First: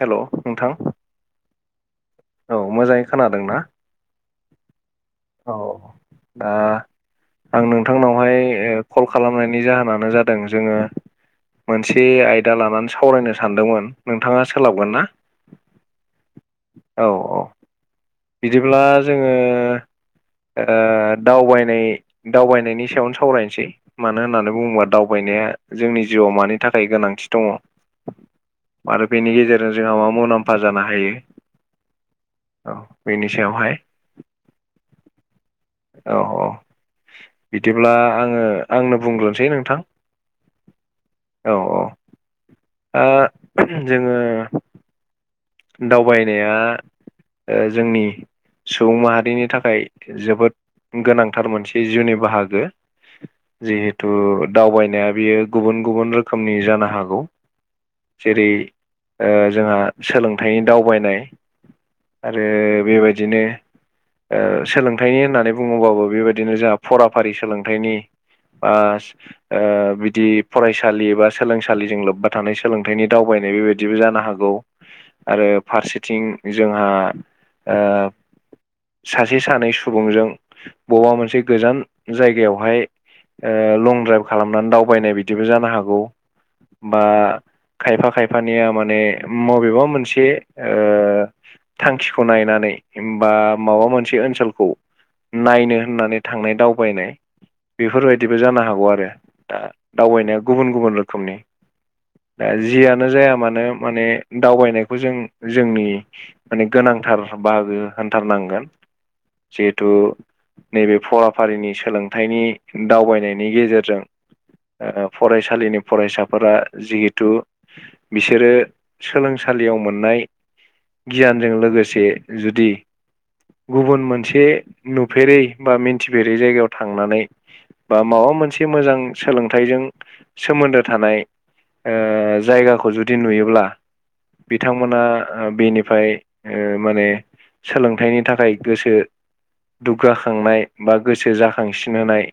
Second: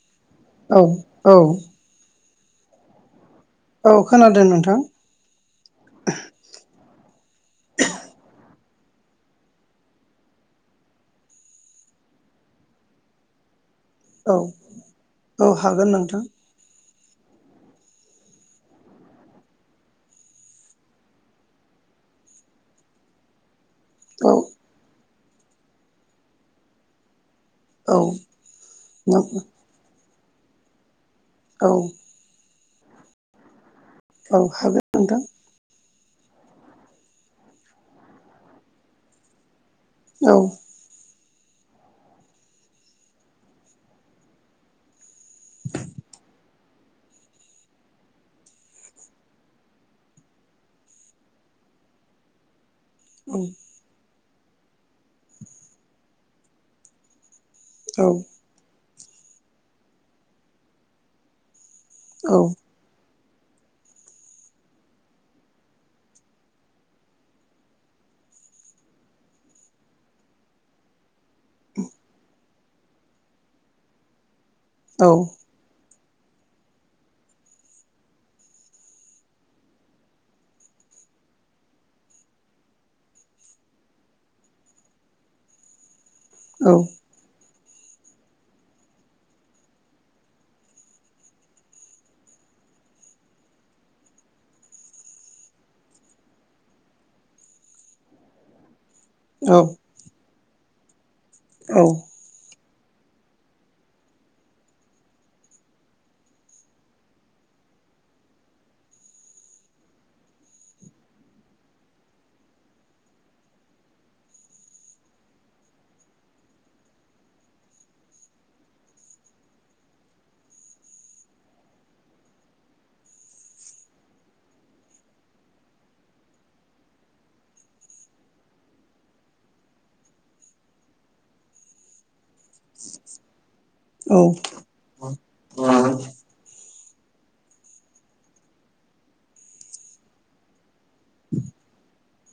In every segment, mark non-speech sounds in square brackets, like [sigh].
Hello औ औ औ मोजांङै खोनादों ना औ खोनादों नोंथां औ दा आं नोंथांनावहाय कल खालामनायनि जाहोनानो जादों जोंङो मोनसे आयदा लानानै सावरायनो सानदोंमोन औ नोंथांङा सोलाबगोन ना औ हागोन नोंथां औ औ बिदिब्ला जोंङो दावबायनाय दावबायनायनि सायावनो सावरायनोसै मानो औ होननानै बुंङोबा दावबायनाया जोंनि जिउआव मानि थाखाय गोनांथि दंङो औ आरो बेनि गेजेरजों जोंहा मा मुलाम्फा जानो हायो। औ औ बेनि सायावहाय औ हागोन नोंथां औ औ बिदिब्ला आंङो आंनो बुंग्रोनसै नोंथां औ औ औ दा जोंङो दावबायनाया जोंनि सुबुं माहारिनि थाखाय जोबोद गोनांथार मोनसे जिउनि बाहागो औ जिहेतु दावबायनाया बियो गुबुन गुबुन रोखोमनि जानो हागौ। औ जै जोंहा सोलोंथनि दावबायनाय आरो बेबाय बिदिनो सोलोंथाइनि होननानै बुङोबाबो बेबायदिनो जोंहा फराफारि सोलोंथाइनि ओ बा बिदि फरायसालि बा सोलोंसालिजों लोब्बा थानाय सोलोंथाइनि दावबायनाय बेबायदिबो जानो हागौ औ आरो फारसेथिं जोंहा सासे सानै सुबुंजों बबेबा मोनसे गोजान जायगायावहाय लं द्राइभ खालामनानै दावबायनाय बिदिबो जानो हागौ। बा खायफा खायफानिया माने मबेबा मोनसे मोनसे थांखिखौ नायनानै बा माबा मोनसे ओनसोलखौ नायनो होननानै थांनाय दावबायनाय बेफोरबायदिबो जानो हागौ आरो दा दावबायनाया गुबुन गुबुन रोखोमनि औ दा जियानो जाया मानो माने दावबायनायखौ खौ जों जोंनि माने गोनांथार बाहागो होनथारनांगोन जिहेथु नैबे फराफारिनि सोलोंथाइनि दावबायनायनि गेजेरजों ओ फरायसालिनि फरायसाफोरा जिहेथु बिसोरो सोलों सालियाव मोननाय गियानजों लोगोसे जुदि गुबुन मोनसे नुफेरै बा मिन्थिफेरै जायगायाव थांनानै बा माबा मोनसे मोजां सोलोंथाइजों सोमोन्दो थानाय ओ जायगाखौ जुदि नुयोब्ला औ बिथांमोना औ बेनिफ्राय ओ माने सोलोंथाइनि थाखाय गोसो दुगाखांनाय बा गोसो जाखांसिन होनाय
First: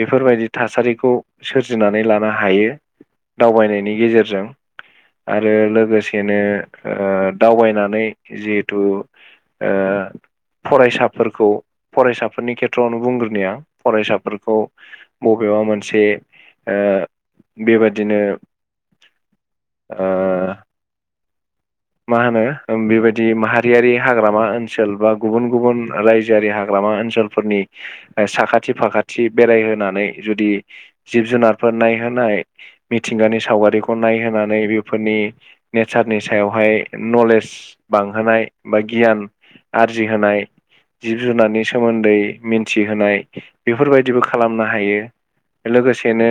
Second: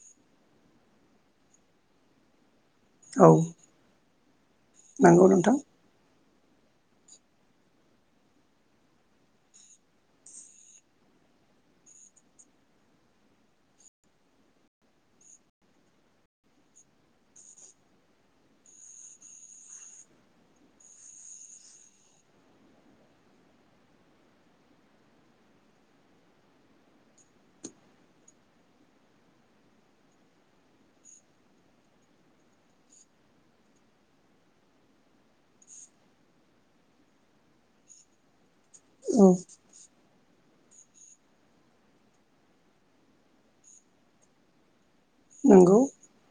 बेफोरबायदि थासारिखौ सोरजिनानै लानो हायो औ दावबायनायनि गेजेरजों नंगौ आरो नोंथां लोगो सेनो ओ दावबायनानै ओ जिहेथु ओ फरायसाफोरखौ फरायसाफोरनि खेथ्रआवनो बुंग्रोनि आं फरायसाफोरखौ मबेबा मोनसे ओ बेबादिनो ओ [unintelligible] मा होनो बेबायदि माहारियारि हाग्रामा ओनसोल बा गुबुन गुबुन रायजोआरि हाग्रामा ओनसोल फोरनि साखाथि फाखाथि बेरायहोनानै जुदि जिब जुनारफोर नायहोनाय मिथिंगानि सावगारिखौ नायहोनानै बेफोरनि नेचारनि सायाव हाय नलेज बांहोनाय बा औ गियान आरजिहोनाय जिब जुनारनि सोमोन्दै मिन्थिहोनाय बेफोरबायदिबो खालामनो हायो नंगौ लोगोसेनो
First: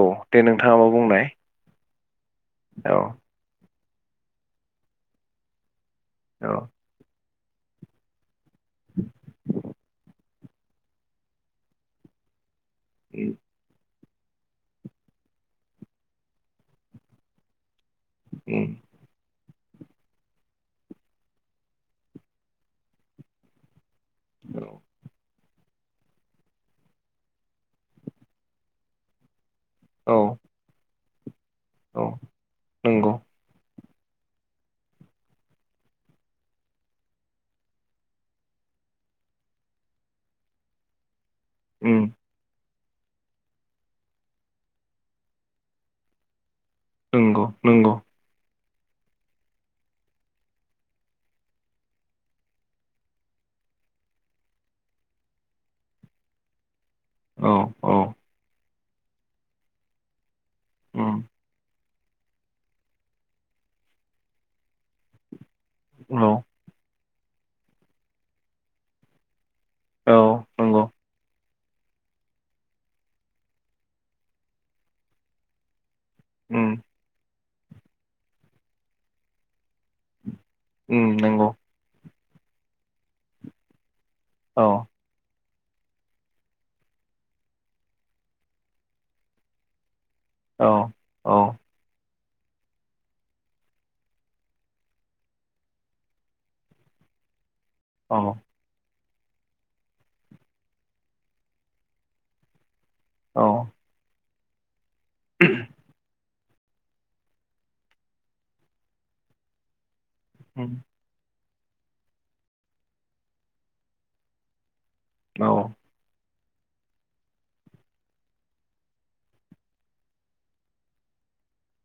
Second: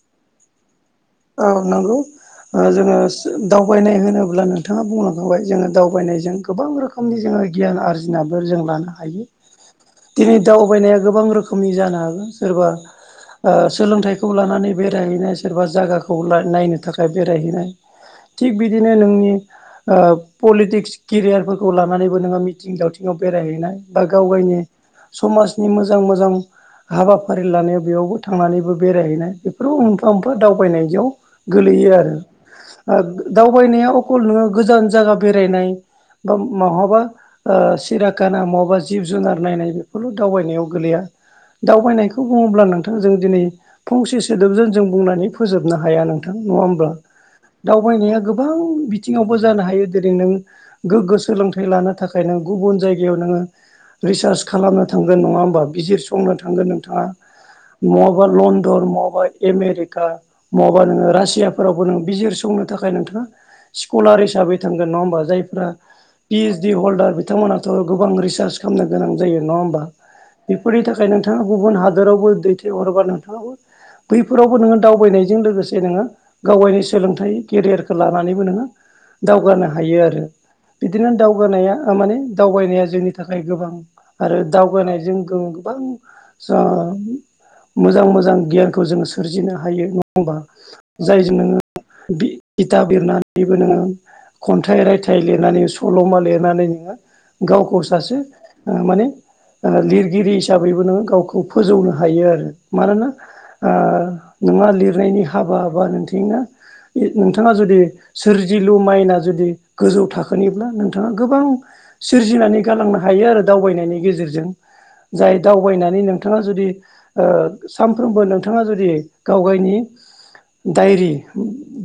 औ दे नोंथाङा मा‌ बुंनाय औ नंगौ जोङो औ दावबायनाय होनोब्ला नोंथाङा बुंलांखांबाय जोङो दावबायनाय औ गोबां रोखोमनि जोङो गियान आरजिबो जों लानो हायो दिनै दावबायनाया गोबां रोखोमनि जानो हागोन सोरबा उम [unintelligible] ओ सोलोंथाइखौ लानानै बेरायहैनाय सोरबा जागाखौ नायनो थाखाय बेरायहैनाय थिग बिदिनो नोंनि ओ पलिटिक्स केरियारफोरखौ लानानैबो नोङो मिथिं दावथिङाव बेरायहैनाय बा गाव गायनि समाज नि मोजां मोजां हाबाफारि लानायाव बेयावबो थांनानैबो बेरायहैनाय बेफोराव मोनफा औ मोनफा दावबायनायाव गोलैयो औ आरो ओ नंगौ दावबायनाया अखल नोङो गोजान जागा बेरायनाय बा महाबा ओ सिराखाना महाबा जिब जुनार नायनाय बेफोरल' दावबायनायाव गोलैया उम दावबायनायखौ बुङोब्ला नोंथांजों दिनै फंसे सोदोबजों जों बुंनानै फोजोब नो हाया नोंथां नङा होमब्ला नंगौ नंगौ दावबायनाया गोबां बिथिङावबो जानो हायो जेरै नों गोग्गो सोलोंथाइ लानो थाखाय नों गुबुन जायगायाव नोङो रिसार्च खालामनो थांगोन नङा होमबा बिजिरसंनो थांगोन नोंथाङा औ औ महाबा लन्डन महाबा एमेरिका महाबा नोङो उम रासियाफोरावबो नों बिजिरसंनो थाखाय नोंथाङा स्कलार हिसाबै थांगोन नङा होमबा जायफ्रा पि औ एसडि हल्डार बिथांमोनाथ' गोबां रिसार्च खालामनो गोनां जायो नङा होमबा औ बेफोरनि नंगौ थाखाय नोंथाङा गुबुन हादोरावबो दैथायहरोबा नोंथाङाबो बैफोरावबो नोङो दावबायनायजों लोगोसे नोङो उम गावयानि सोलोंथाइ केरियारखौ लानानैबो नोङो दावगानो हायो आरो बिदिनो उम नंगौ दावगानाया माने दावबायनाया जोंनि थाखाय गोबां आरो औ दावगानायजों गोबां मोजां मोजां गियानखौ जों सोरजिनो हायो नङा बा औ औ जायजों नोङो इथा बिरनानैबो नोङो खन्थाइ रायथाइ लिरनानै सल'मा लिरनानै नोङो गावखौ औ सासे माने लिरगिरि हिसाबैबो नोङो गावखौ फोजौनो हायो आरो मानोना औ ओ नोंहा लिरनायनि हाबा बा नोंथिंना नोंथाङा जुदि सोरजिलु माइना जुदि गोजौ थाखोनिब्ला उम नों थाङा गोबां सोरजिनानै गालांनो हायो आरो दावबायनायनि गेजेरजों जाय औ दावबायनानै नोंथाङा जुदि सानफ्रोमबो नोंथाङा जुदि गाव गावनि डायरि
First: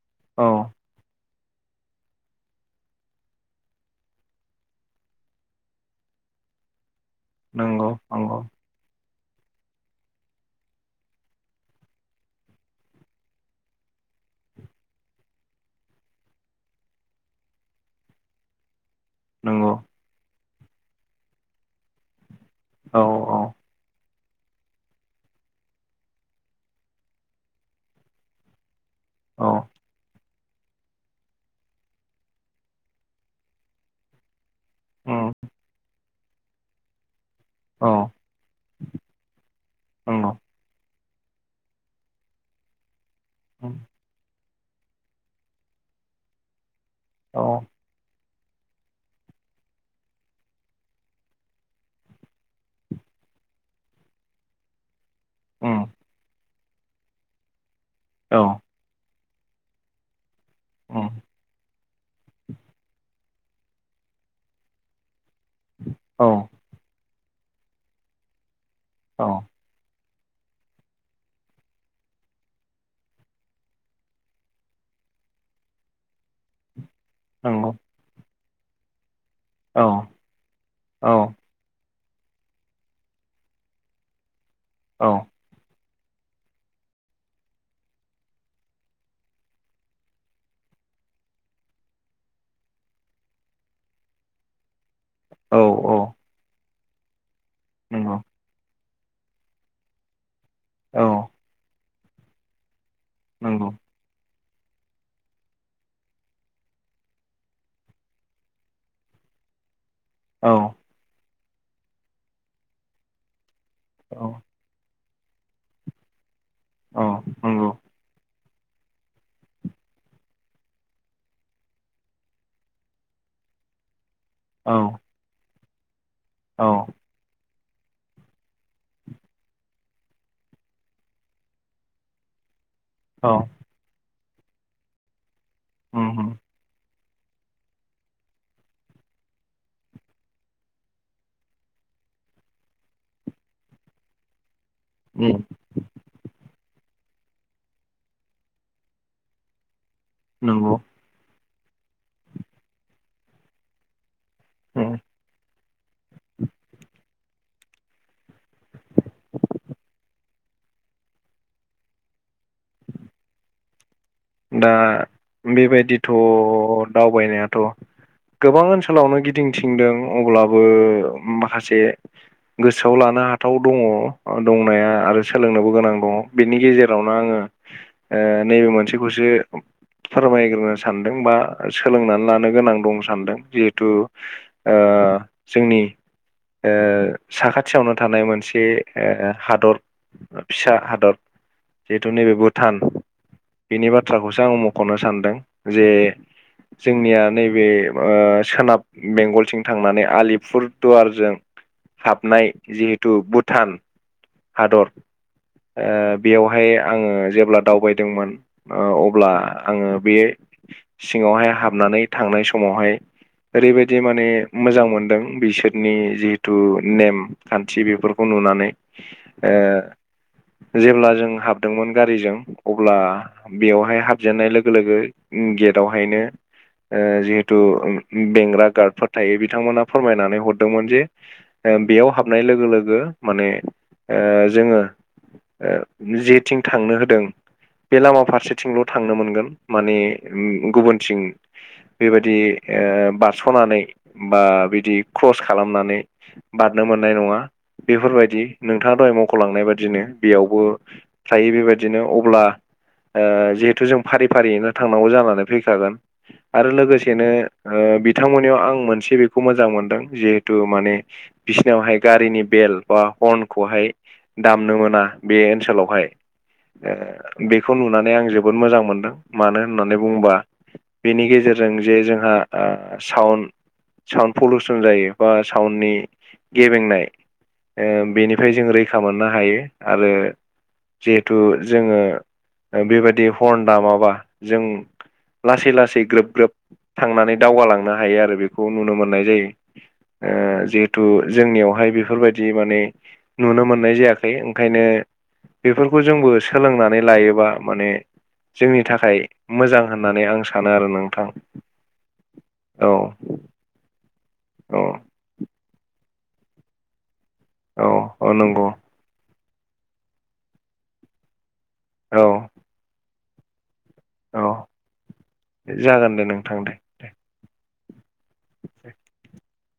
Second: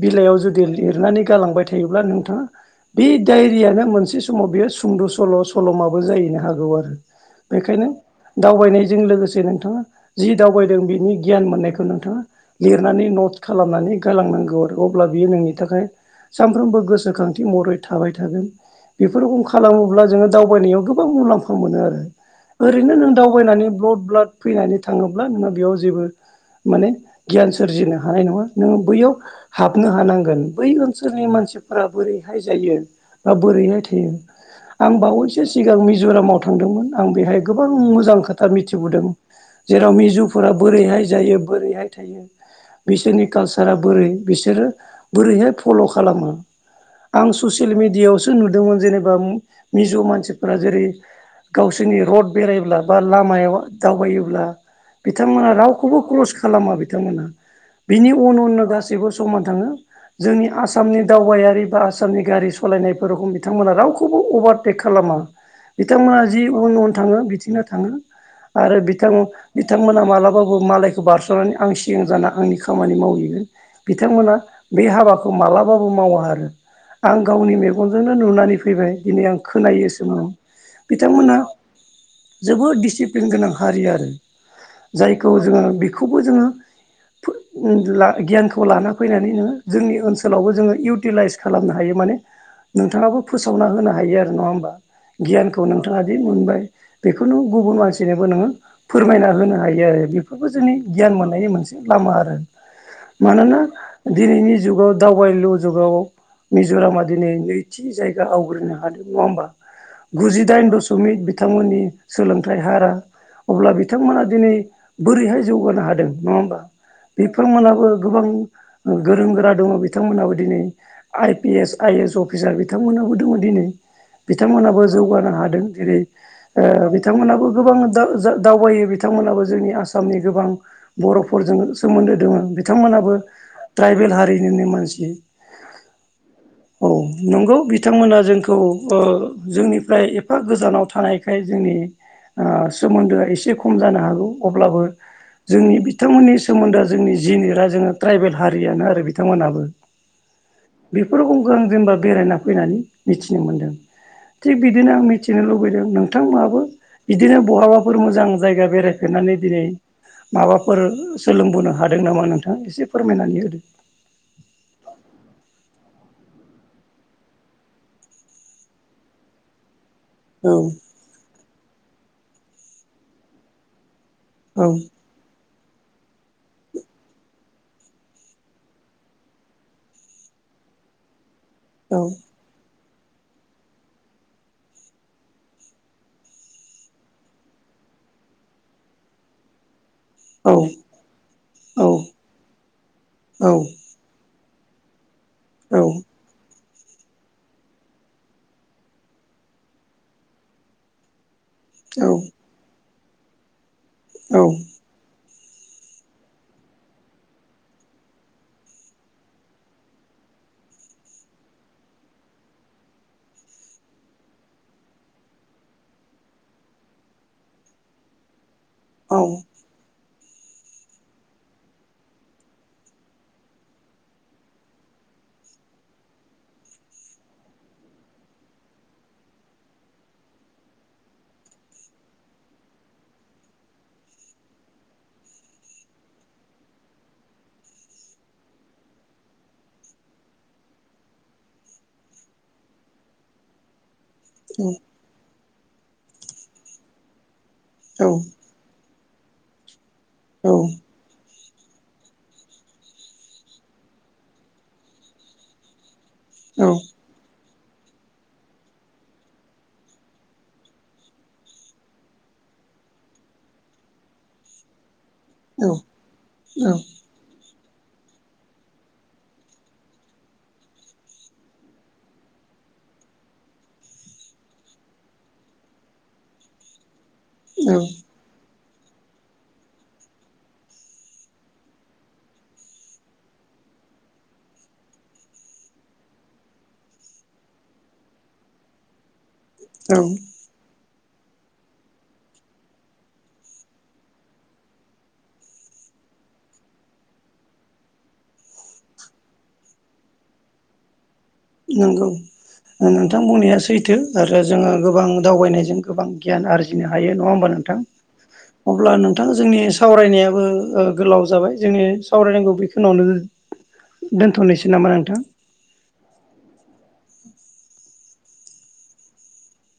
बिलाइयाव औ जुदि लिरनानै गालांबाय थायोब्ला नोंथाङा बे डायरियानो मोनसे समाव बेयो सुंद' सल' सल'माबो जाहैनो हागौ आरो बेखायनो नंगौ नंगौ दावबायनायजों लोगोसे नोंथाङा जि दावबायदों बिनि गियान मोननायखौ नोंथाङा लिरनानै नट खालामनानै गालांनांगौ आरो अब्ला बियो नोंनि थाखाय सानफ्रोमबो गोसोखांथि महरै थाबाय थागोन बेफोरखौ नंगौ खालामोब्ला जोङो दावबायनायाव गोबां मुलाम्फा मोनो आरो ओरैनो औ नों औ दावबायनानै ब्लड ब्लाड फैनानै थाङोब्ला नोङो बेयाव जेबो माने गियान सोरजिनो हानाय नङा नोङो बैयाव औ हाबनो हानांगोन बै ओनसोलनि मानसिफोरा बोरैहाय जायो बा बोरैहाय थायो आं उम बावैसो सिगां मिज'रामाव थांदोंमोन आं बेहाय गोबां औ मोजां खोथा मिथिबोदों जेराव नंगौ मिजुफोरा बोरैहाय जायो बोरैहाय थायो बिसोरनि कालसारा उम बोरै बिसोरो बोरैहाय फल' खालामो आं औ ससियेल मिडियाआवसो नुदोंमोन जेनेबा मिजौ मानसिफोरा जेरै गावसोरनि रड बेरायब्ला बा लामायाव दावबायोब्ला बिथांमोना उम रावखौबो क्रस खालामा बिथांमोना बिनि उन औ उननो गासैबो समान थाङो जोंनि आसामनि उम दावबायारि बा आसाम नि गारि सालायनायफोरखौ बिथांमोना रावखौबो अभारटेक खालामा। बिथांमोना औ जि उन उन थाङो बिथिंनो थाङो आरो औ बिथां बिथांमोना मालाबाबो मालायखौ बारस'नानै आं सिगां जाना आंनि खामानि मावहैगोन बिथांमोना बे हाबाखौ मालाबाबो मावा आरो आं गावनि नंगौ मेगनजोंनो नुनानै फैबाय दिनै आं औ खोनायोसोमोन औ औ बिथांमोना जोबोद डिसिप्लिन गोनां हारि आरो औ जायखौ जोङो बेखौबो जोङो गियानखौ लाना फैनानै नोङो जोंनि ओनसोलावबो जोङो इउटिलाइस खालामनो हायो माने नोंथाङाबो फोसावना होनो हायो आरो नङा होमबा गियानखौ नोंथाङा दि मोनबाय बेखौनो गुबुन नंगौ मानसिनोबो नोङो फोरमायना होनो हायो आरो बेफोरबो जोंनि औ गियान मोननायनि मोनसे लामा आरो मानोना नंगौ दिनैनि जुगाव दावबायलु जुगाव मिज'रामा दिनै नैथि जायगा आवग्रिनो हादों नङा होमबा गुजिदाइन दशमिक बिथांमोननि सोलोंथाइ हारा अब्ला औ बिथांमोना दिनै बोरैहाय जौगानो हादों नङा होमबा नंगौ बेफोरमोनहाबो गोबां गोरों गोरा दङ' बिथांमोनहाबो दिनै I P S I S officer बिथांमोनहाबो दङ' दिनै औ बिथांमोनाबो जौगानो हादों जेरै औ ओ बिथांमोनबो गोबां दावबायो बिथांमोनाबो जोंनि आसामनि गोबां बर' फोरजों सोमोन्दो दोङो बिथांमोनाबो औ ट्राइबेल हारिनिनो मानसि उम उम औ नंगौ बिथांमोना जोंखौ ओ जोंनिफ्राय एफा गोजानाव थानायखाय जोंनि ओ सोमोन्दोआ एसे खम जानो हागौ अब्लाबो उ जोंनि बिथांमोननि सोमोन्दोआ जोंनि जिनिरा जोंङो ट्राइबेल हारियानो आरो बिथांमोनाबो नंगौ बेफोरखौ आं जेनेबा बेरायना फैनानै मिथिनो मोनदों थिग बिदिनो उम आं मिथिनो लुबै- लुबैदों नोंथांमोनाबो बिदिनो बहाबाफोर मोजां जायगा बेरायफेरनानै दिनै माबाफोर सोलोंबोनो हादों नामा आं नोंथां एसे फोरमायनानै होदो। दा बेबायदिथ' दावबायनायाथ' गोबां ओनसोलावनो गिदिर [unintelligible] दों औ अब्लाबो माखासे गोसोआव लानो हाथाव दङ औ दंनाया आरो सोलोंनोबो गोनां दङ बेनि गेजेरावनो आङो ओ नैबे मोनसे खौसो फोरमायग्रो सानदों बा औ सोलोंनानै लानो नो गोनां दं सानदों जिहेथु ओ जोंनि ओ साखाथियावनो थानाय मोनसे ओ हादर औ फिसा हादर जिहेथु नैबे भुटान औ नि बाथ्राखौसो आं मख'नो सानदों जे जोंनिया नैबे ओ सोनाब बेंगलथिं थांनानै आलिपुर दुवारजों औ हाबनाय जिहेतु भुटान औ हादर ओ बेयावहाय आङो जेब्ला दावबायदोंमोन अब्ला आङो बे सिङावहाय हाबनानै थांनाय समावहाय ओरैबायदि माने मोजां मोनदों बिसोरनि जिहेथु नेम खान्थि बेफोरखौ नुनानै औ ओ जेब्ला जों हाबदोंमोन गारिजों अब्ला बेवहाय हाबजेननाय लोगो लोगो गेदावहायनो ओ जिहेतु बेंग्रा गार्डफोर थायो बिथांमोना फोरमायनानै हरदोंमोन जे ओ बेयाव हाबनाय लोगो लोगो माने ओ जोङो ओ जेथिं थांनो होदों बे लामा फारसेथिंल' थांनो मोनगोन माने गुबुनथिं बेबायदि ओ बारस'नानै बा बिदि क्रस खालामनानै बारनो मोननाय नङा औ बेफोरबायदि नोंथाङा दहाय मावख'लांनाय बादिनो बेयावबो थायो बेबायदिनो अब्ला ओ जिहेथु जों फारि फारियैनो थांनांगौ जानानै फैखागोन आरो औ लोगोसे बेनो ओ बिथांमोननियाव आं मोनसे बेखौ मोजां मोनदों जिहेथु माने बिसिनावहाय गारिनि बेलट बा हर्नखौहाय दामनो मोना बे ओनसोलावहाय बेखौ नुनानै आं जोबोद मोजां मोनदों मानो होननानै बुंङोबा बेनि गेजेरजों जे जोंहा ओ साउन साउन्ड पलचसन जायो बा साउन्डनि गेबेंनाय औ ओ बेनिफ्राय जों रैखा मोननो हायो आरो जिहेथु जोङो बेबायदि हर्न दामाबा जों लासै लासै ग्रोब ग्रोब थांनानै दावगालांनो हायो आरो बेखौ नुनो मोननाय जायो औ ओ जिहेतु जोंनियावहाय बेफोरबायदि माने नुनो मोननाय जायाखै ओंखायनो बेफोरखौ जोंबो सोलोंनानै लायोबा माने जोंनि थाखाय मोजां होननानै आं सानो आरो नोंथां नोंगौ औ नोंथां बुंनाया सैथो आरो जोङो औ गोबां दावबायनायजों गोबां गियान आरजिनो हायो नङा होमबा नोंथां औ औ नंगौ अब्ला नों नोंथाङा जोंनि सावरायनायाबो ओ गोलाव जाबाय जोंनि औ सावरायनायखौ बे खिनियावनो औ दोनथ'नोसै नामा नोंथां जागोन दे नोंथां दे दे [inaudible]